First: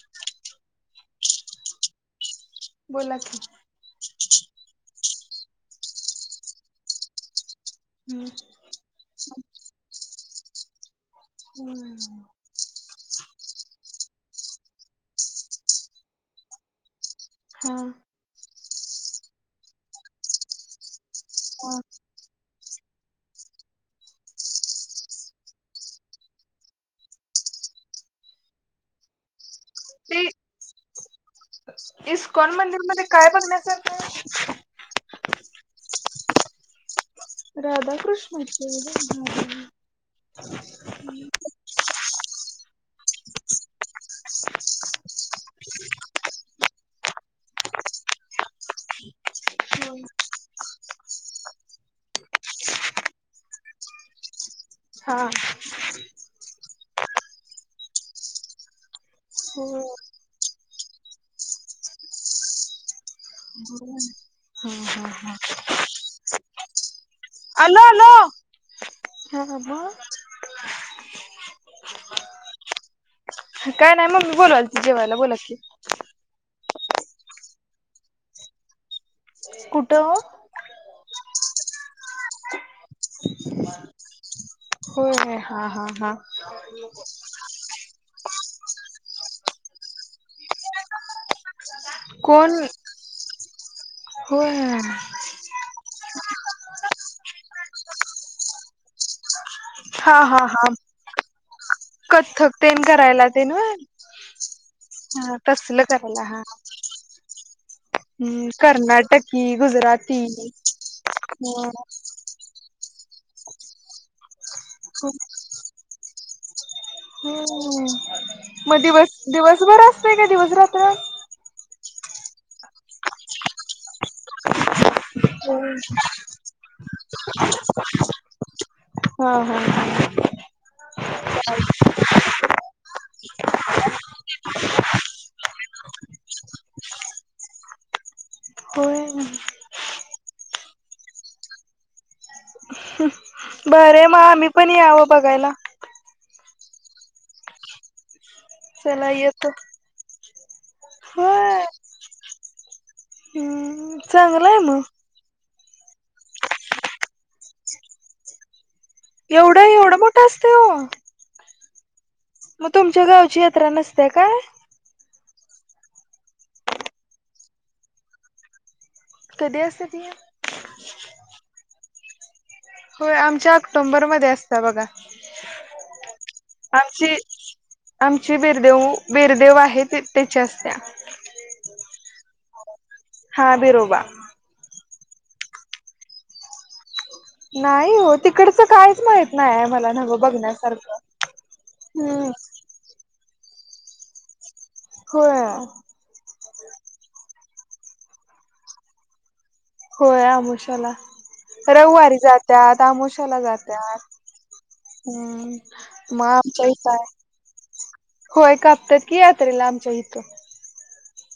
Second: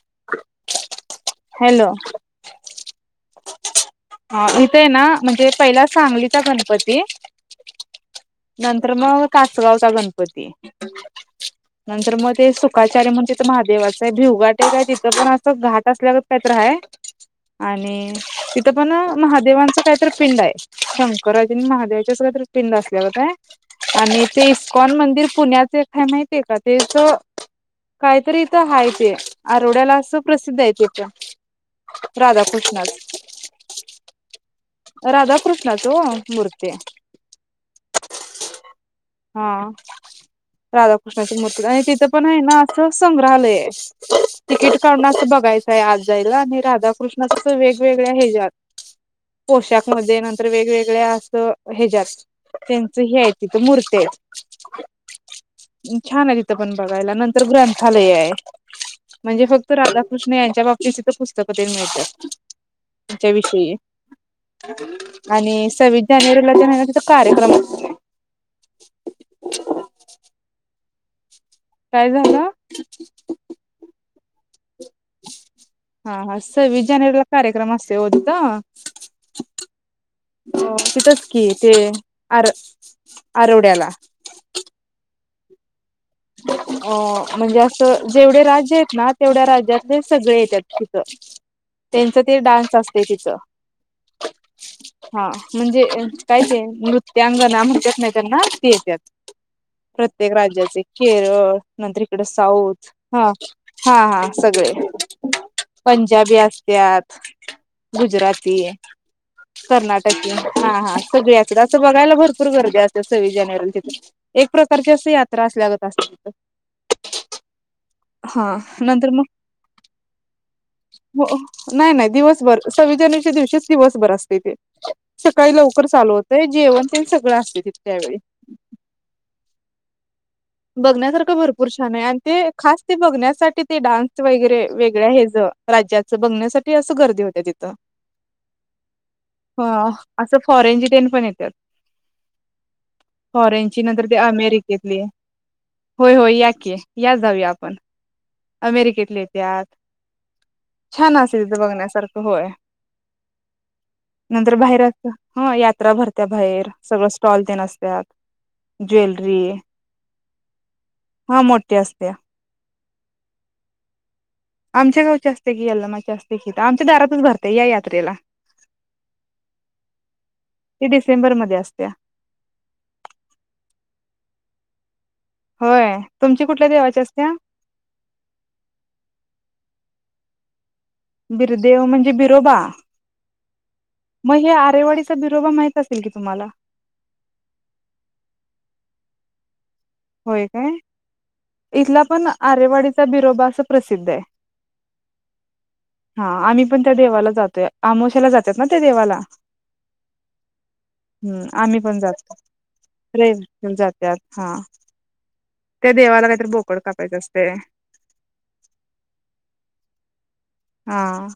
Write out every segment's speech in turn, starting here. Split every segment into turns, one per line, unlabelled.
[inaudible]
Hello
बोला की
हा इथेय ना म्हणजे पहिला सांगलीचा गणपती
हम्म.
नंतर म तासगावचा गणपती
हम्म.
नंतर म ते सुखाचार्य म्हणुन ति महादेवाच आहे भिवघाट एक हाय तिथं पण असं घाट असल्यागत काय तर हाय.
हा
आणि तिथं पण अ महादेवांचं कायतर पिंड हाय शंक शकराजे ण महादेवाचीच काय तर पिंड अस गत हाय आणि ते इस्कॉन मंदिर पुण्याच एक हाय माहितीय का तेच काहीतरी इथं हाय ते आरवड्याला असं
ते
प्रसिद्ध हाय इथं
इस्कॉन मंदिरमध्ये काय बघण्यासारकय
राधाकृष्णाच ओ मूर्ती
राधा कृष्णच
हा
वय हा
राधाकृष्णाची मूर्ती आणि
हा
तिथं पण हाय ना असं संग्रहालय तिकीट काढुन बघायचंय आत जायला आणि राधाकृष्ण त्असं वेगवेगळ्या हेज्यात
[inaudible]
पोशाखमध्ये नंतर वेगवेगळ्या असं हेज्यात तेंचं हे आहे तिथं मूर्ती हाइत
हा
छान आहे तिथं पण बघायला नंतर ग्रंथालय आहे. म्हणजे फक्त राधाकृष्ण यांच्या बाबतीची तिथं पुस्तक तेन मिळतात. त्यांच्या विषयी. आणि सव्वीस जानेवारीला तेन तिथ कार्यक्रम असतोय.
हा ह मग?
काय झालं?
काय नाही मम्मी बोलवालती जेवायला बोला की.
हा हा सव्वीस जानेवारीला कार्यक्रम असतोय ओ तिथं.
कुटं ओ.
तिथचं कि ते आर आरवड्याला.
हो हा हा हा
अ म्हणजे असं जेवढे राज्य आहेत ना तेवढ्या राज्यातले सगळे येत्यात तिथं. त्यांचं ते
कोण
डान्स असतय तिथं.
होय
हा म्हणजे? काय ते नृत्यांगणा म्हणत्यात ना त्यांना ती येत्यात
हा
प्रत्येक
हा हा
राज्याचे. केरळ नंतर इकड
कथ्थक तेन
साऊथ हा
करायला तेन व्हय
हा हा सगळे.
हा तसलं करायला
पंजाबी
हा
असत्यात.
हम्म
गुजराती
कर्नाटकी गुजराती
कर्नाटकी हा हा सगळे अस
हम्म.
असं बघायला भरपूर गर्दी असते. सव्वीस जानेवारीला तिथ एक प्रकारची अस यात्रा असल्यागत असत्या तिथ.
हम्म मग दिवस दिवसभर असतय का दिवस रात्र.
हो नाही नाही दिवसभर सव्वीस जानेवारीच्या दिवशीच दिवसभर असतय ते. सकाळी लवकर
हा
चालू होतय जेवण तेन सगळं असतय तिथ त्या वेळी.
हा हा ह.
बघण्यासारखं भरपूर छान आहे. आणि ते खास ते बघण्यासाठी ते डान्स वगैरे वेगळ्या हेच राज्याच बघण्यासाठी अस गर्दी होते तित.
होय
ह असं फॉरेनची तेन पण येत्यात. फॉरेन ची नंतर
बरे
ते
मग आम्ही पण
अमेरिकेतली.
यावं बघायला
होय होय याकी या जाऊया आपण.
चला
अमेरिकेतले
येतो
येत्यात, छान असतय तिथे
होय
बघण्यासारखं होय.
हम्म
नंतर
चांगलंय मग
बाहेर हो यात. जत्रा भरत्या बाहेर सगळ स्टॉल तेन असतात.
एवढं एवढं मोठं असतय हो.
हा मोठी असत्या.
मग तुमच्या गावची यात्रा नसते काय?
आमच्या गावच्या असत्या की यल्लमाची असत्या की आमच्या दारातच भरते या यात्रेला.
कधी असते ती
ती डिसेंबर मध्ये असत्या.
होय आमच्या ऑक्टोंबरमध्ये असत्या बघा.
होय. तुमची कुठल्या देवाची
आमची
असत्या
आमची बीरदेव बीरदेव आहे त्याच्या असत्या.
बिरदेव म्हणजे बिरोबा
हा बिरोबा
मग हे आरेवाडी बिरोबा माहित असेल की तुम्हाला.
नाही हो तिकडच कायच माहित नाही आहे मला. नवं
होय काय?
बघण्यासारखं
इथला पण
हम्म
आरेवाडीचा बिरोबा अस प्रसिद्ध आहे.
होय.
हा आम्ही पण त्या देवाला जातोय आमोशाला जातात ना त्या देवाला.
होय आमोशाला.
हम्म आम्ही पण
रविवारी
जातो
जात्यात आमोशाला
रविवारी
जात्यात.
हा त्या
हम्म मग
देवाला काहीतरी
आमच्या
बोकड
इथं आहे.
कापायचं असते
होय कापत्यात कि यात्रेला आमच्या इथ.
हं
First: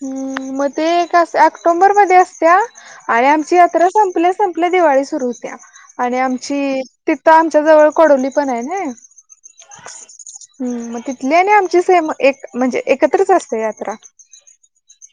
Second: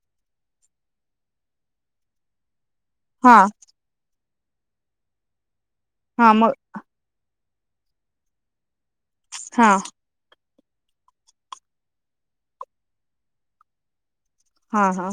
[unintelligible] मग ते ऑक्टोबर मध्ये असत्या आणि
हा
आमची यात्रा संपली. संपली दिवाळी सुरु होत्या आणि
हा मग
आमची तिथं आमच्या जवळ कडोली पण आहे ना.
हं.
हम् मग तिथली आणि आमची सेम एक म्हणजे एकत्रच असते यात्रा
हा हा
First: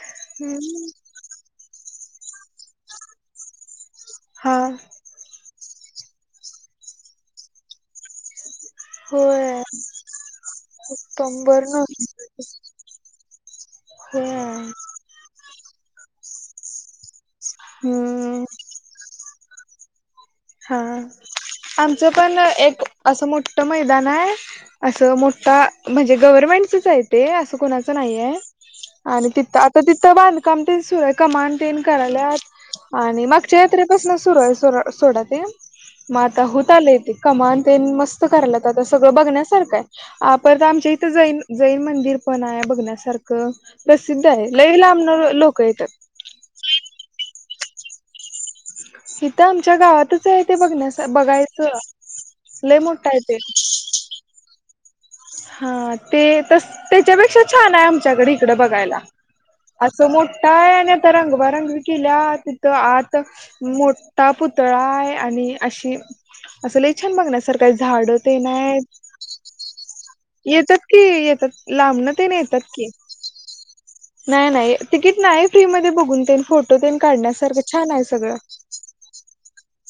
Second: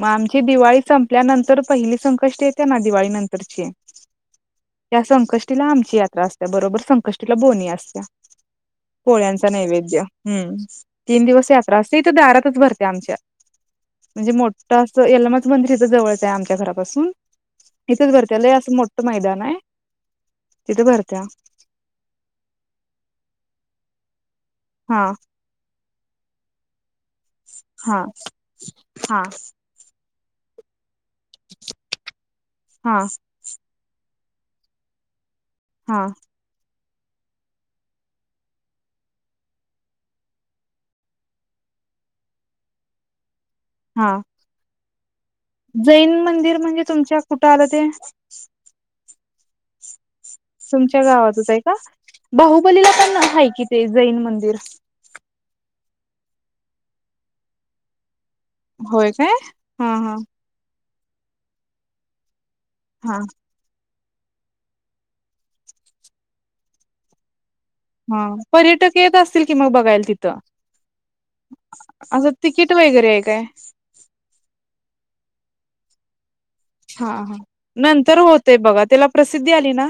मग आमची दिवाळी
हम्म
संपल्यानंतर पहिली संकष्टी येते ना दिवाळी नंतरची
हं.
तिला आमची यात्रा असत्या बरोबर संकष्टीला बोनी असत्या. पोळ्यांचा
होय
नैवेद्य हम्म तीन दिवस
ऑक्टोबर
यात्रा
नोव्हेंबर
असते इ तर दारातच भरते आमच्या म्हणजे
होय
मोठं असं यलमाच मंदिरथं जवळचं आहे आमच्या घरापासून इथच बरतेय
हम्म
लय अस मोठ मैदान हाय.
हा आमचं पण एक असं मोठ्ठ मैदान आहे.
हा
असं मोठा म्हणजे गव्हर्नमेंटच आहेत. ते असं कुणाचं
हा
नाहीये
हा
आणि तिथ आता तिथं बांधकाम ते सुरु कमांटीन कराल्यात
हा
आणि मागच्या यात्रेपासना सुरू आहे [unintelligible] सोडा ते
हा
म आता होत आले कमान ते मस्त करायला तर सगळं बघण्यासारखं आहे तर आमच्या इथं जैन जैन म्हण ते पण हाय बघण्यासारखं अ
हा
प्रसिद्ध आहे लई लांबन लोक
जैन
येतात
मंदिर म्हणजे तुमच्या कुठं आलं ते
सीता आमच्या गावात [unintelligible]
तुमच्या
बघण्या
गावातच आहे का
बघायचं लय
बाहुबलीला
मोठ
पण
आहे ते
कि जैन मंदिर
हा ते तस त्याच्यापेक्षा छान आहे आमच्याकडे [unintelligible] बघायला
होय काय हा
असं
हा
मोठाय आणि आता रंग बारंग केल्यात तर आत
हा
मोठा पुतळा आहे आणि अशी असं लय छान बघण्यासारखं झाड
हा
ते नायत
पर्यटक येत असतील कि मग बघायला तिथं
येतात की येतात लांबणने
असं
कि येतात
तिकीट
की
वगैरे आहे काय
नाही नाही नाही तिकीट नाही फ्रीमध्ये बघून [unintelligible] फोटो बिन
हा हा
काढण्यासारखं छान आहे
नंतर
सगळं
होते बघा त्याला प्रसिद्धी आली ना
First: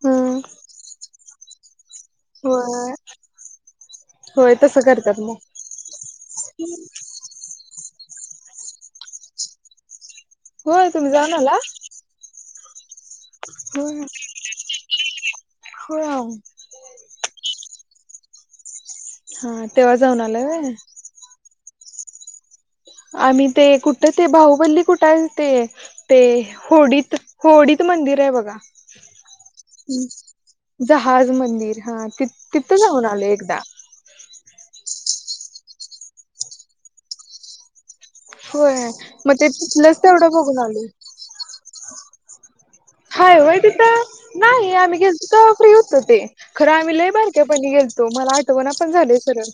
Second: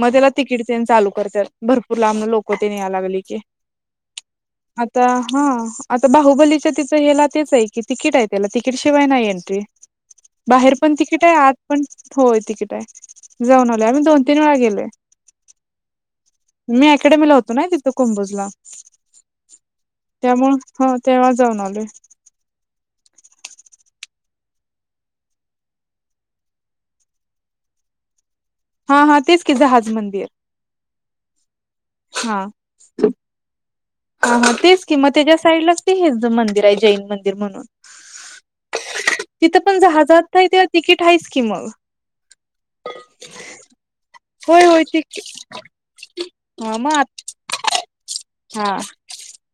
मग त्याला
हम्म
तिकीट त्यानं चालू करत्यात भरपूर लांब लोक ते यायला
होय
लागली की
होय तसं
आता
करतात मग
हा आता बाहुबलीच्या तिथं हेला तेच आहे तिकीट आहे त्याला तिकीट शिवाय नाही एंट्री बाहेर
होय
पण
तुम्ही
तिकीट
जाऊन
आहे आज
आला
पण होय तिकीट आहे जाऊन आलोय आम्ही
होय
दोन तीन वेळा गेलोय
होय
मी अकेडेमीला होतो ना तिथ कुंबजला
हा तेव्हा जाऊन आलाय व्हय
त्यामुळं तेव्हा जाऊन आलोय
आम्ही ते कुठ ते बाहुबल्ली कुठ ते ते होडीत होडीत मंदिर आहे बघा
हा हा तेच की जहाज मंदिर
जहाज मंदिर हा ती तिथं जाऊन आले एकदा
ह तेच किं मग त्याच्या साईडलाच तेज मंदिर आहे जैन मंदिर म्हणून
होय मग ते
तिथं पण
तिथलंच तेवढं
जहाजात आहे
बघून
तेव्हा
आलोय
तिकीट आहेच की मग
हाय होयतीता
होय
नाही
होय
आम्ही
तिक
गेलतो तर फ्री होतो ते खरं
हा
आम्ही
मग
लय बारक्या पण गेलतो मला
हा
आठवण पण झाली [unintelligible]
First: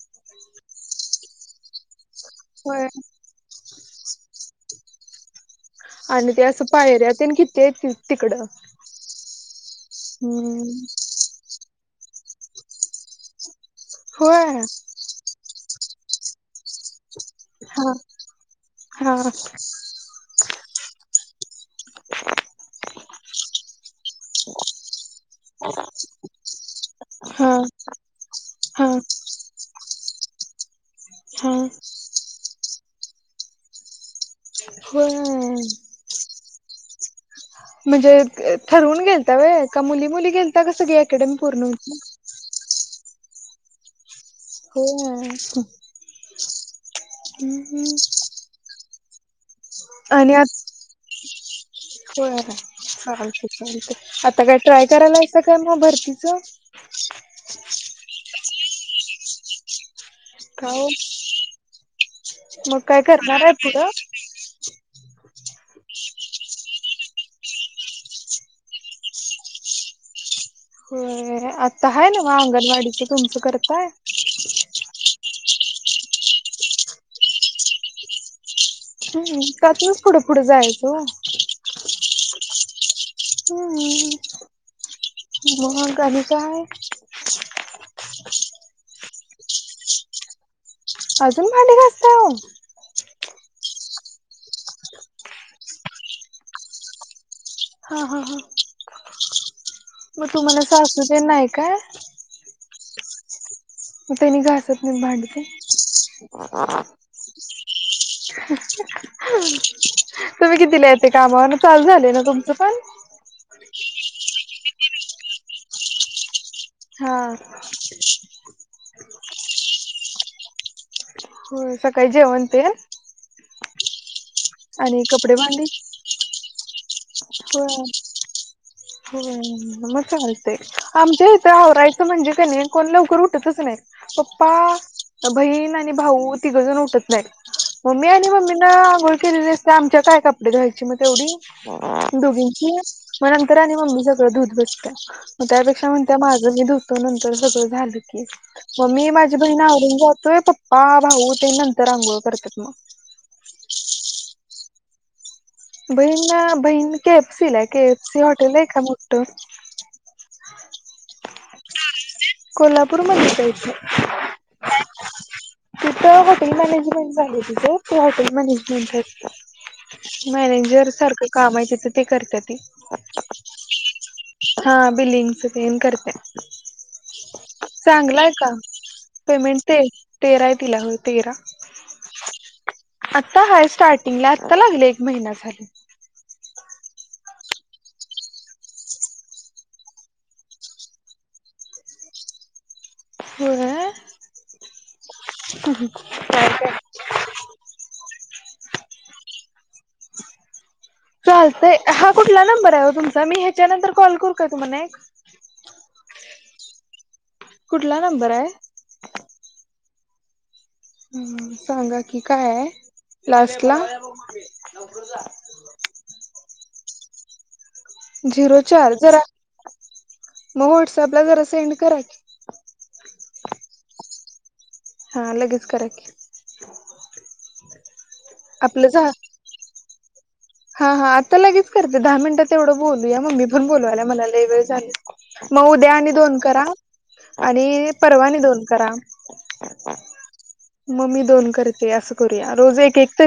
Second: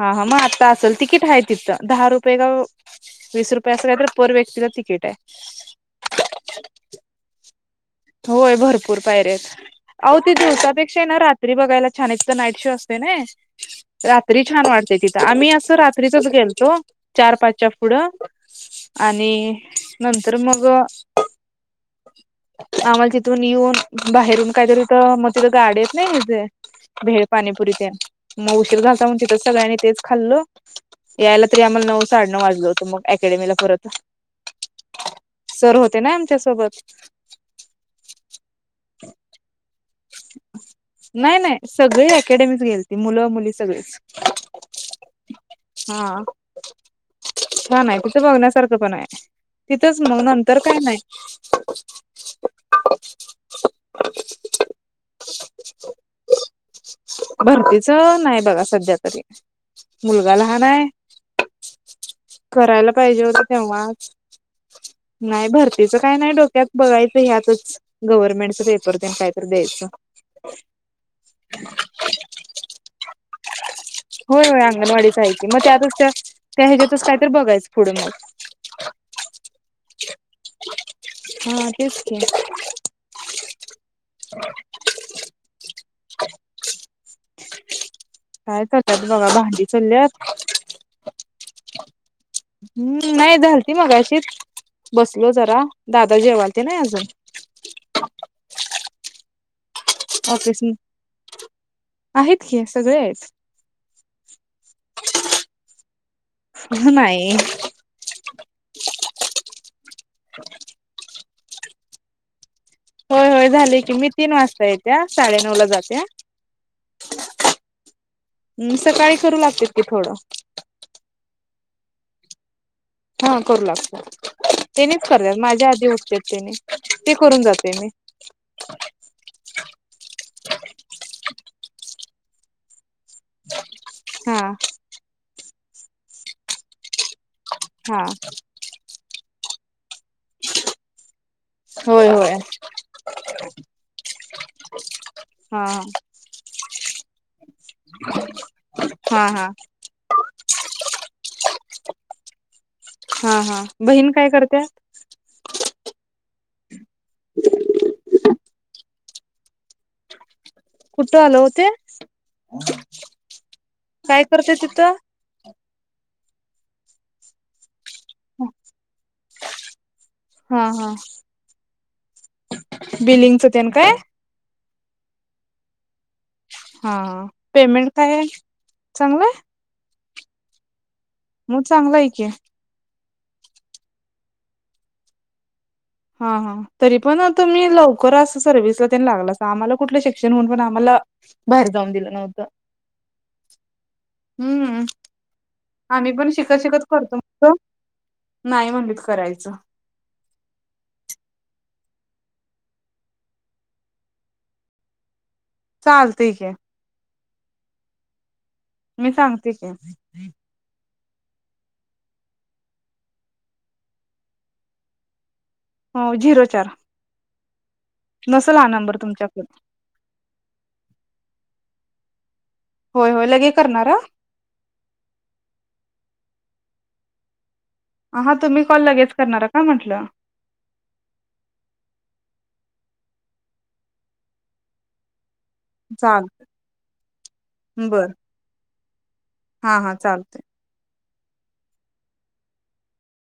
हा हा मग आता असल तिकीट आहे तिथं दहा रुपये का
होय
वीस रुपये अस काही तरी पर व्यक्तीला तिकीट आहे
आणि ते असं पायर्या [unintelligible]
होय भरपूर पायऱ्या आहेत आओ
हम्म
दिवसापेक्षा ना रात्री बघायला छान हे [unintelligible] नाईट शो असते ना रात्री
होय
छान वाटते तिथं आम्ही असं रात्रीतच गेलतो चार पाचच्या
हा
पुढं
हा
आणि नंतर मग आम्हाला तिथून येऊन बाहेरून काहीतरी म तिथ गाड्या आहेत ना [inaudible] भेळ
हा
पाणीपुरी तेन मग उशीर
हा
झालता म्हणून तिथंच सगळ्यांनी तेच खाल्लं यायला
हा
तरी आम्हाला नऊ साडेनऊ वाजलं होतं मग अकेडमीला परत
ह [unintelligible]
तर होते ना आमच्यासोबत
म्हणजे ठरवून गेलता होय का मुली मुली गेलता का सगळी अकॅडमी
नाही
पूर्ण
नाही
होती
सगळी अकॅडमीच गेलती मुलं मुली सगळीच
हो [inaudible]
हा. छान आहे तिथं बघण्यासारखं पण आहे तिथंच मग
आणि आ
नंतर काय नाही
होय काय चालतय चालतय आता काय ट्राय करायलायसा काय मग भरतीच [inaudible]
तीचं नाही बघा सध्या तरी मुलगा लहान
का
आहे
ओ? मग
करायला
काय
पाहिजे
करणार
होत
आहे पुढं?
तेव्हाच नाही भरतीच काय नाही डोक्यात बघायचं ह्यातच गव्हर्नमेंटचा पेपर देन काहीतरी द्यायचं
होय आता आहे ना म अंगणवाडीचे तुमच करताय
होय होय अंगणवाडीच आहे मग त्यातच त्या त्या ह्याच्यातच कायतर बघायच पुढं मग
हम् त्यातनचनच पुढे पुढे जायचो
हा तेच की
हम्मम् मग आणि काय
काय करत्यात बघा भांडी चाल्यात
अजून भडी घसा हो
हम्म नाही झालती मगाशीच बसलो जरा दादा जेवालते ना अजून
हा हा हा मग
ऑफिस
तुम्हाला असासल ते नाही का
आहेत की सगळे आहेत
म तेनी घासत नाहीत भांडी तेन
नाही
तुम्ही कितीला ते कामावरून चालू झालय ना तुमचं पण
होय होय झालय की मी तीन वाजता येत्या साडेनऊ ला जात्या
हा
म सकाळी करू लागत्यात की थोडं
होय सकाळी जेवण तेन
हा करू लागत्यात तेनिच
कपडे
करत्यात
भांडी
माझ्या आधी उठत्यात तेनी ते करून जाते मी
होय होय [unintelligible] आमच्याहित करायचं म्हणजे का नाही कोण लवकर उठतच नाही
हा
पप्पा बहीण आणि भाऊ तिघंजण उठत नाहीत मग
हा
मी आणि मम्मीन आंघोळ केलेली आमच्या काय कपडे धुवायची मग
होय
तेवढी
होय
दोघींची मग नंतर आणि मम्मी धूत बसत्या मग
हा
त्यापेक्षा म्हणत्या माझं मी धुतो नंतर सगळं झालं की मग मी
हा
माझी
हा
बहीण आवरुन जातोय पप्पा भाऊ ते नंतर आंघोळ करत्यात मग
हा हा बहीण काय करत्या
बहीण बहीण के एफसीला आहे के एफसी हॉटेल आहे का मोठं
कुठ आल ओ ते
कोल्हापूर मध्ये जायच
करते तिथं
तिथ हॉटेल मॅनेजमेंट झालंय तिचं ती हॉटेल मॅनेजमेंट करत्या
हा
मॅनेजर सारखं काम आहे [unintelligible] करतात
बिल्लि काय
हा बिलिंगच तेन करत्या
हा पेमेंट काय
चांगलाय का
चांगलंय
पेमेंट ते तेरा आहे तिला होय
मग चांगलं आहे की
आता हाय स्टार्टिंगला आत्ता लागले एक महिना झाली.
हा हा तरी पण तम्ही लवकरच अस सर्विस ला त्यांनी लागला आम्हाला कुठलं शिक्षण होऊन पण आम्हाला बाहेर जाऊन दिलं नव्हत
होय
हम्म आम्ही पण शिकत शिकत करतो मत नाही म्हणलीत करायचं.
चालतंय हा कुठला नंबर आहे ओ तुमचा मी ह्याच्यानंतर कॉल करू काय तुम्हाला एक?
चालतय की
कुठला नंबर आहे?
मी सांगते की.
ह सांगा कि काय आहे लास्ट ला?
हो झिरो चार नसल
झिरो
हा
चार
नंबर
जरा
तुमच्याकडं
मग वॉटसपला जरा सेंड करा की.
होय होय लगे करणार हं
हा लगेच करा की
हां तुम्ही कॉल
आपलं झा
लगेच करणार का म्हंटलं?
हा हा आता लगेच करते दहा मिनिटात तेवढं बोलूया मम्मी पण बोलूवाल्या मला लय वेळ झाली. मग उद्या आणि दोन
चालतंय
करा आणि
बरं
परवा आणि दोन करा.
हा हा चालत.
म मी दोन करते असं करूया रोज एक एक तरी.